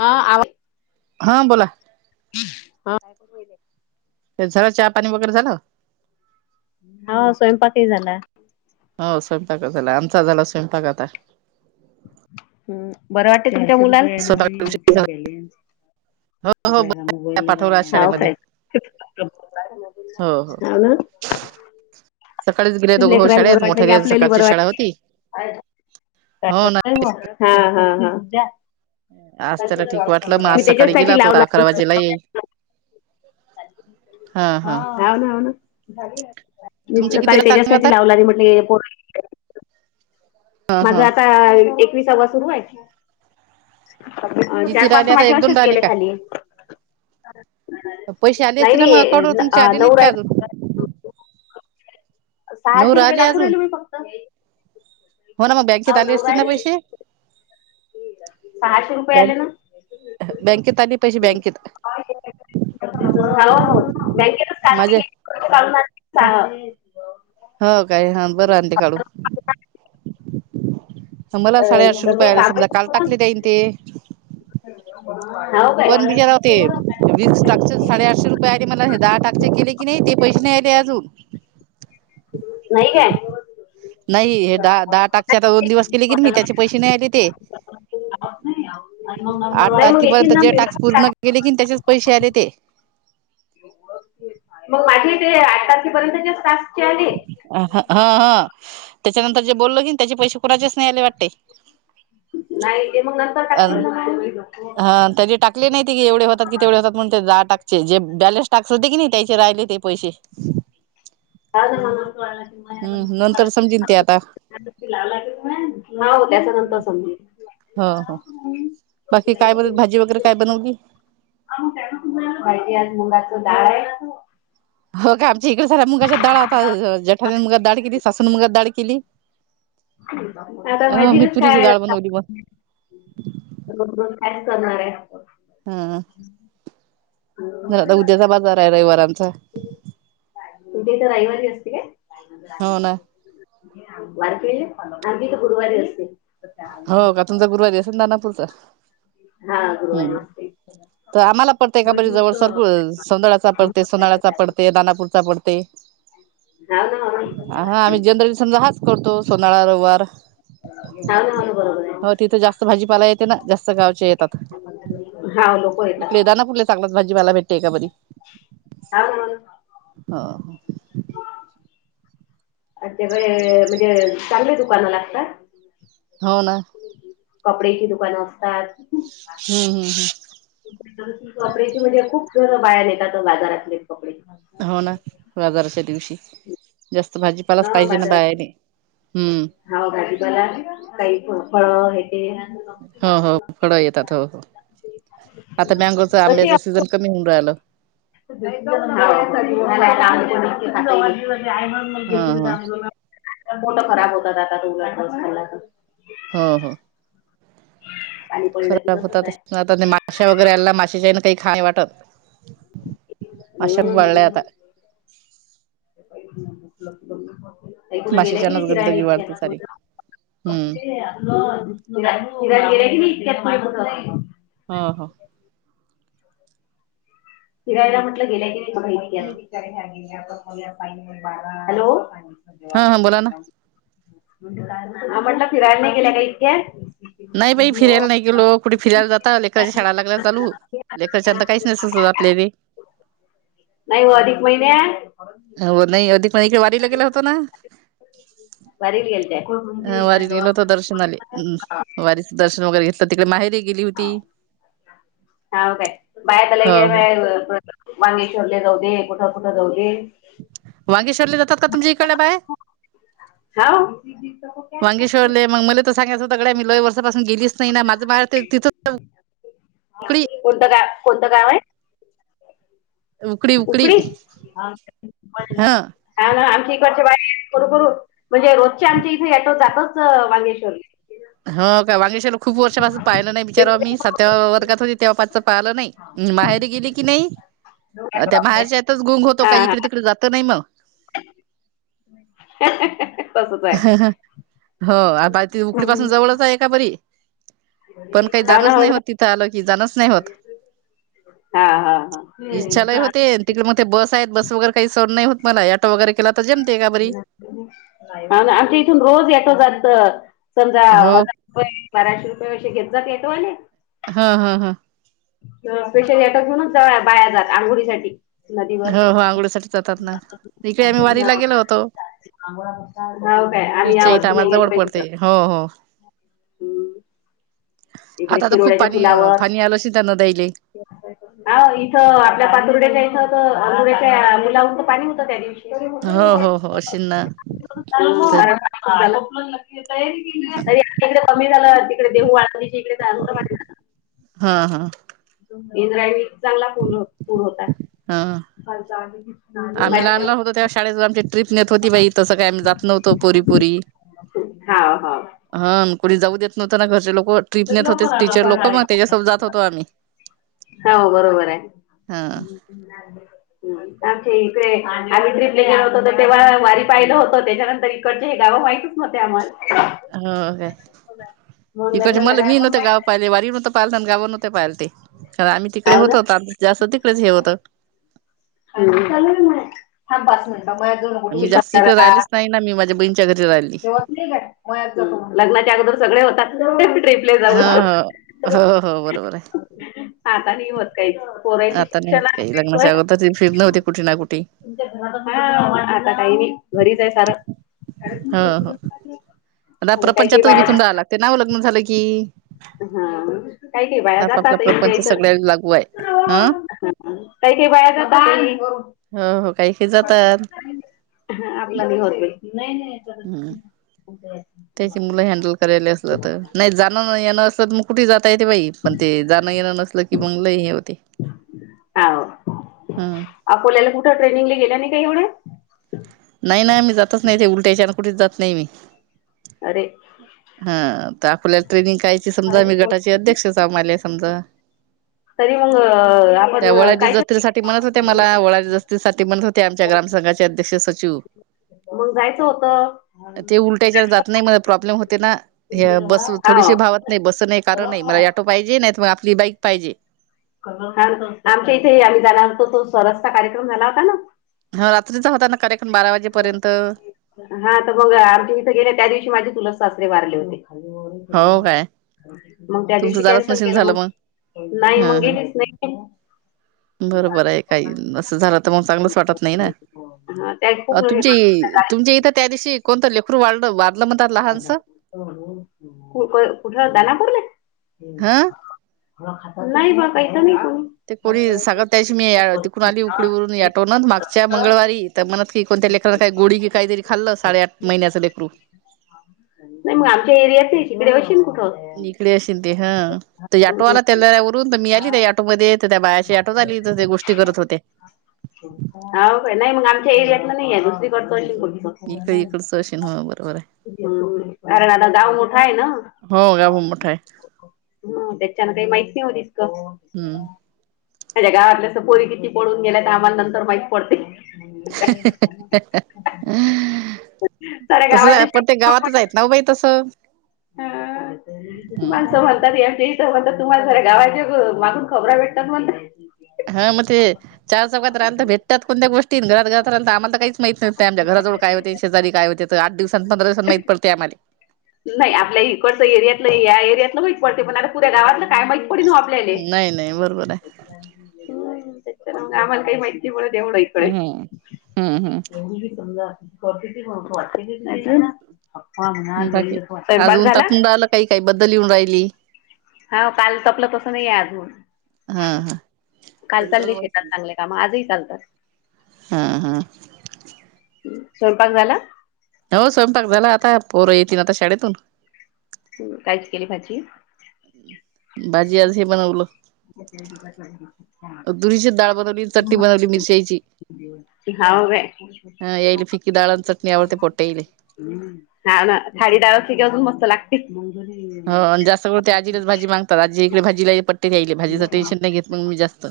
हा. आ आवा हा. बोला. हा. ते झालं चहा, पाणी वगैरे झालं. हाव स्वयंपाक ही झाला. हो स्वयंपाकच झाला, आमचा झाला स्वयंपाक आता. हम्म. बरं वाटत ते तुमच्या मुलाला स्वयंपाक उशीर झाला. हो हो पाठवला आज हावू शाळेमध्ये काय. हो हो हा, ना सकाळीच गेले दोघं भाऊ लेकराला बरं शाळेत वाटतं कि मोठ्या आपल्याकी सकाळची बरं शाळा होती वाट. हो ना [unintelligible] हा हा हा. आज त्याला ठीक वाटलं मग आज मी सकाळी गेला त्याच्यासाठी तो लावला अकरा वाजेला येईल [unintelligible] [inaudible] हा. हा. हाव ना हाव ना मी तुमचे सकाळी कितीला टाकून आता त्याच्यासाठी लावला मी येई म्हटलं पोरं. [inaudible] ह हा माझाआता एकवीसवा सुरु आहे. चार, किती पाच राहिले आता माझे एक दोन असेच राहिले गेले काय खाली. पैसे आले नाही असतील ना मग अकाउंट वर नाही तुमचे आ आले नउ नाहीत का रायड. अजून [inaudible] नऊ सहाशे रुपये राहिले दाखवू अजून राहले मी फक्त. हो ना मग बँकेत हाव आली नऊ असतील ना राहिले पैशे? सहाशे रुपये आले बँक ना बँकेत आली पैसे बँकेत. हो. हो. बँकेत. माझे हो काय हा बरं आणते काढू. मला अ, साडेआठशे रुपये तसंही आले काम आहे समजा, काल टाकले पण. ताईन ते. हो काय पण बिगारेव ते वीस टाक्स चे साडेआठशे रुपये आहेत. ते मला दहा टाकचे केले, की नाही ते पैसे नाही आले अजून. नाही काय नाही हे दहा दहा टाकचे आता दोन दिवस केले कि नी मी त्याचे पैसे नाही आले ते. आठ नाही मग येतील तारखेपर्यंत ना जे टाक्स पूर्ण केले कीन त्याच्याच पैशे आले ते. मग, माझे ते आठ तारखेपर्यंत टास्क चे आले. हा हा त्याच्यानंतर जे बोललो की त्याचे पैशे कुणाचेच नाही आले वाटते. नाही ते मग नंतर टाकतील ना मग. आन तरी टाक टाकले नाही की एवढे होतात कि तेवढे होतात, मग ते दहा टाकचे जे बॅलेन्स टाकस जे होते की नाही त्याचे राहिले ते पैसे. [unintelligible] हम्म. नंतर समजील ते आता. त्याच्या नंतर समजेल. हो हो. बाकी काय बोलत भाजी वगैरे काय बनवली? भाजी आणि मुंगाच डाळ आहे. हो काय आमच्या इकडे साऱ्या मुगाच्या डाळ आता जेठानिन मुगाची डाळ केली, सासून मुगाची डाळ केली. आता अ मी भाजीलाच तुरीची काय डाळ आता. बनवली मग काय करणार आहेस कर. हां. हां. झालं आता उद्याचा बाजार आहे रविवार आमचा. ती काय रविवारी असते काय? हो ना वारी केलीस आमचा इथं गुरुवारी असते. हो का? तुमचा गुरुवारी असेल दानापूरचा हा गुरुवारी हम्म. असते. तो आम्हाला पडते एका बरी जवळ सर सौंदळ्याचा पडते, सोनळ्याचा पडते, दानापूरचा पडते. हाव ना हाव ना. ह हा आम्ही जनरली समजा हाच करतो सोंडाळा रविवार. हाच [unintelligible] बरोबर आहे. हो तिथे जास्त भाजीपाला येते ना जास्त गावचे येत. हाव लोक येतात. दानापूरला चांगलाच भाजीपाला भेटते का बरी. हा ना म हं. अत्याकडे म्हणजे चांगली दुकानं लागतात? [inaudible] हो ना. कपडेची दुकानं असतात. हम्म. हम्म. हम्म. कपडेची म्हणजे खूप जण बाहेर घेतात बाजारातले कपडे. हो ना बाजाराच्या दिवशी जास्त भाजीपालाच पाहिजे ना बायाने. हम्म. हौव. भाजीपाला काही फळं हे ते [unintelligible] हो हो फळा येतात हो हो आता मँगोचा तशी आंब्याचा सीजन कमी होऊन राहिलं. [unintelligible] पोटं ह ह खराब होतात आता थोडं खाल्ला तर हो हो. पाणी पडलं की खराब तसंच आहे. होतातच आता त्या, माशा वगैरे आल्या माशाच्या हेण खाव नाही वाटत. माश्या खूप वाढल्या उम्म. आता [inaudible] अई कुड गेलाय की नाही माशाच्यानच फिरायले गंदगी वाढते इतक्या. सारी [unintelligible] हम्म फिरायला गेले का नाही इतक्यात. [unintelligible] हा हा. फिरायला म्हटलं गेल्या की नाही, कुठे इतक्यात. हॅलो. हा हा बोला ना हा म्हटलं फिरायला नाही गेल्या का इतक्या? नाही बाई फिरायला नाही गेलो, कुठे फिरायला जाता लेरकाच्या शाळाला लागला चालू. लेकरच्याता काहीच नाही सुचवत आपलेले नाही हो अधिक महिन्या हो नाही अधिक महिन्यात, इकडे वारीला गेलो होतो ना. वारीला वारीत गेलत्या. गेलोत होतो दर्शनाले, वारीचा दर्शन वगैर. हाव हाव काय बाया तर हो लई. हो [unintelligible] मांगेश्वरले जाऊ दे कुठं कुठं जाऊ दे. वाांगेश्ववरला जा काय करते तुमचा, इकडचे बाये वांगी हाव सोडले. मग मला तर सांगायचं होत्या गड्या, मी लय वर्षापासून गेलीच नाही ना, माझं बाळ तिथं. उकडी कोणतं गा कोणतं गाव आहे? उकडी [unintelligible] हा ह ना आमच्या इकडचे बाई करू करू म्हणजे रोजच्या आमच्या इथे याटो जातच मांगेश्वरले. हाव का वांगेशाला खूप वर्षापासून पाहिलं नाही विचारवा मी सातव्या वर्गात होती तेव्हा पाचं पाहिलं नाही. उम्म बाहेर गेली की नाही त्या माहेरच्या यातच गोंग होतो हा काही हा इकडे तिकडे जातं नाही म. [unintelligible] हो आ बाय ती उकडी पासून जवळच आहे का बरी. पण काही हा ना जाणच नाही हो ना तिथं आलं की जाणच च नाही होत हा हा हा. इच्छा लई होते तिकडे म ते बस आहेत बस वगैरे काही सहन नाही होत मला ही ऑटो वगैरे केला तर जेमते का बरी. आमच्या इथून, रोज येतो जातो समजा ह हो हो. बाराशे रुपये घेत [unintelligible] हं हं हं. स्पेशली अटक म्हणूनच बाया जाता अंघोळी साठी. हो हो.. आंघोळीसाठी जातात ना, इकडे आम्ही वारीला गेलो होतो. हाव काय आम्ही या इथच्या इथं वर्षी नाही आम्हाला गेलो जवळ पाहि पडते तिथं. हो हो. इकडे आता आता खूप खिरोड्याच्या पाणी पुलावर पाणी आल अशील त्यां नद्यायले. इथं आपल्या पातुर्ड्याच्या इथं, तर अोड्याच्या पुलावरच पाणी होतं त्या दिवशी. हम्म, हो हो हो अशीन ना आता [unintelligible] तिकडे कमी झालं तिकडे देहू आळंदीचे. [unintelligible] हा हा. इंद्रायणी चांगला पूर्ण पूर होता. हा. [unintelligible] आम्ही लहान लहान होतो तेव्हा शाळेत आमची ट्रिप नेत होती बाई तस काही आम्ही जात नवतो पोरी पोरी. हाव हाव. ह कुणी जाऊ देत नव्हत ना घरचे लोक ट्रीप नेत होते टीचर लोक मग त्यांच्यासोबत जात होतो आम्ही. हौव बरोबर आहे. हा आमच्या इकडे आम्ही ट्रीपले गेलं होतो तर तेव्हा वारी पाहिलं होतं त्याच्यानंतर इ कडचे हे गांव, माहितच न्हवते आम्हाला. हो. काय मग लग्न इकडचे, मला मी झाल्यावर मग नव्हते माहित गाव. पहिले झालं. वारी न पाहिलत आणि गावावर न ते पाहिल ते, कारण आम्ही तिकडे हाव ना होतो जास्त तिकडेच हे होतं. मी जास्त इकडे राहिलेच [unintelligible] नाही ना मी माझ्या बहीणच्या घरी राहिली. होत नाही का नाही लग्नाच्या अगोदर सगळे होतात ट्रिप. [unintelligible] ह हो हो हो बरोबर आहे. आता नाही होत काही पोरांचे आता नाहीत शिक्षण होत काही आहे, लग्नाच्या अगोदर फिरणे होते कुठे ना कुठे तुमच्या का आता काही नाही घरीच आहे सारं. [unintelligible] ह ह आता रात्र काही काही पंचातच बाया गुथून राहा लागते ना लग्न झालं की. हा. काही काही बाया आपापला जातात इथल्या प्रपंच इथं. सगळ्या लागू आहे ह काही काही बाया जातात ही. [unintelligible] हो हो काही [unintelligible] हे जातात. हा आपला नाही होत बाई. नाही नाही. हम्म. [unintelligible] त्याची मुलं हँडल करायली असल तर, नाही जाणं येणं असलं तर मग कुठे जाता येते बाई. पण ते जाणं येण नसल कि मंग लयी हे होते हाव. हम्. अकोल्याला कुठ ट्रेनिंग गेल्या नाही का एवढे? नाही ना मी जातच नाही ते उलट्याच्या आणि कुठच जात नाही मी. अरे! हा तर आकोल्यात ट्रेनिंग कायची समजा मी गटाचे अध्यक्ष होऊ आले समजा. तरी मग आपण कायच तेज्यासाठी म्हणत होते मला, [unintelligible] साठी म्हणत होते आमच्या ग्रामसंंघाचे अध्यक्ष सचिव. मग जायचं होत. त्याच्यान जात नाही मला प्रॉब्लेम होते ना बस हाव. थोडीशी भावत नाही बस नाही कारण नाही ऑटो पाहिजे, नाहीत मग आपली बाईक पाहिजे. आमच्या इथे आम्ही झाला होतो तो स्वराज चा कार्यक्रम झाला होता ना ह रात्रीचा होताना कार्यक्रम बारा वाजे हा तर मग अर्जी इथ गेले त्या दिवशी माझे चुलत सासरे वारले होते ओढ हो काय मग त्या तुमचं दिवशी जाणच कॅन्सल नशीन केलं झालं मग नाही हा मग हा गेलीच नाही. बरोबर आहे काही असं झालं तर मग चांगलंच वाटत नाही ना. हा त्या अ खूप हे तुमची तुमच्या इथं त्या दिवशी कोणतं लेखरू वाड वार कुठ दानापूर ले. हा [unintelligible] ड खात नाही बा काहीत [unintelligible] ते कोणी सांगत त्याची मी तिकडून आली उकडीवरून ऑटो न मागच्या मंगळवारी. तर म्हणत की कोणत्या लेकरना काही गोडि की काहीतरी खाल्लं साडे आठ महिन्याचं लेकरू. नाही मग आमच्या एरियात नाही तिकडे अशीन कुठं [unintelligible] तिकडे अशीन ते हा. [unintelligible] त्या ऑटो हम्म. आला त्यालवरून तर मी आली त्या ऑटोमध्ये तर त्या बायाशी आटो झाली तर ते गोष्टी करत होते. [unintelligible] हाव काय नाही मग आमच्या एरिया हम्म इकड इकडचं असेन हो बरोबर [unintelligible] [unintelligible] हमकारण आता गाव मोठा आहे ना. हो गाव मोठाय [unintelligible] त्याच्यानं काही माहीत नाही ओ तितकं. हम्म माझ्या गावातल्या असं पोरी किती पळनू गेल्यात आम्हालानंतर माहीत पडतंय. साऱ्या तसंही गावाच्या पण ते गावातच आहेत ना बाई तसं हा माणसं म्हणतात एमच्या ह म्हणतात तुम्हाला जर गावाचे मागून खबर भेटतात म्हणत [unintelligible] हा मग ते चार चौघात राहता भेटत्यात कोणत्या गोष्टी आणि घरात घरात राहता. आम्हाला काही माहीत नव्हतंय आमच्या घराजवळ काय होते, शेजारी काय होते. तर आठ दिवसांनी पंधरा दिवसांनी माहीत पडते आम्हाले. नाही आपल्या इकडचं एरियातलं या एरियातलं माहीत पडते, पण आता पुऱ्या गावातलं काय माहित. पडीन हो आपल्याले. नाही नाही बरोबर आहे. मग आम्हाला काही माहिती पडत येवढ इकडे हम्म हम्म हम्म. समजा. [unintelligible] बाकी आज स्वयंपाक ऊन झाला? तापून राहिलं काही काही बद्दल येऊन राहिली. हा काल सपलं तसं नाही आहे अजून, हा हा काल चालले शेतात चांगले. काम आज ही चालतात. हां हां. स्वयंपाक झाला? हो स्वयंपाक झाला, आता पोरं येथीन आता शाळेतून. काहीच केली भाजी? भाजी आज हे बनवलं. तुरीचे डाळ बनवली, चटणी बनवली मिरच्याईची. [unintelligible] ह याल फिकि डाळ आणि चटणी आवडते पोट हिले. खारीडाळ असले की, अजून मस्त लाग एक [inaudible] हो आणि जास्त करून ते आजीलाच भाजी मागतात. आजी इकडे भाजीला हे पट ते द्यायले, भाजीचं टेन्शन नाही घेत मग मी जास्त.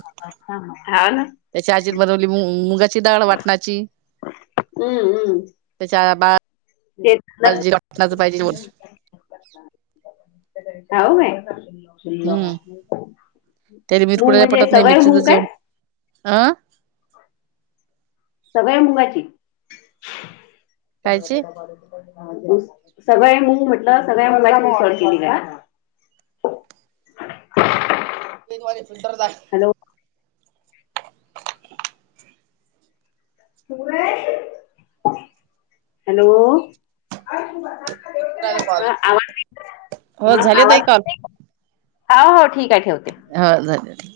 हाव ना त्याची आजी बनवली मुंग, मुगाची डाळ वाटणाची. अं अं. त्याच्या बाळ. [unintelligible] डाळ जीरा [unintelligible] पाहिजे बोल. हा हो काय. हम्म त्याला मुंग म्हणजे सवय मुंग काय? आं. सगळ्या मुंगाची. कायची सगळ्या मुग म्हटलं, सगळ्या मुगाची उसळ केली काय. फ्रिज वाले फिल्टर झाक. हॅलो. हॅलो. हं आवाज येतो, हो हा झाले ताई आवाज कॉल येतोय का? आ हो ठीक आहे ठेवते. हो झाले.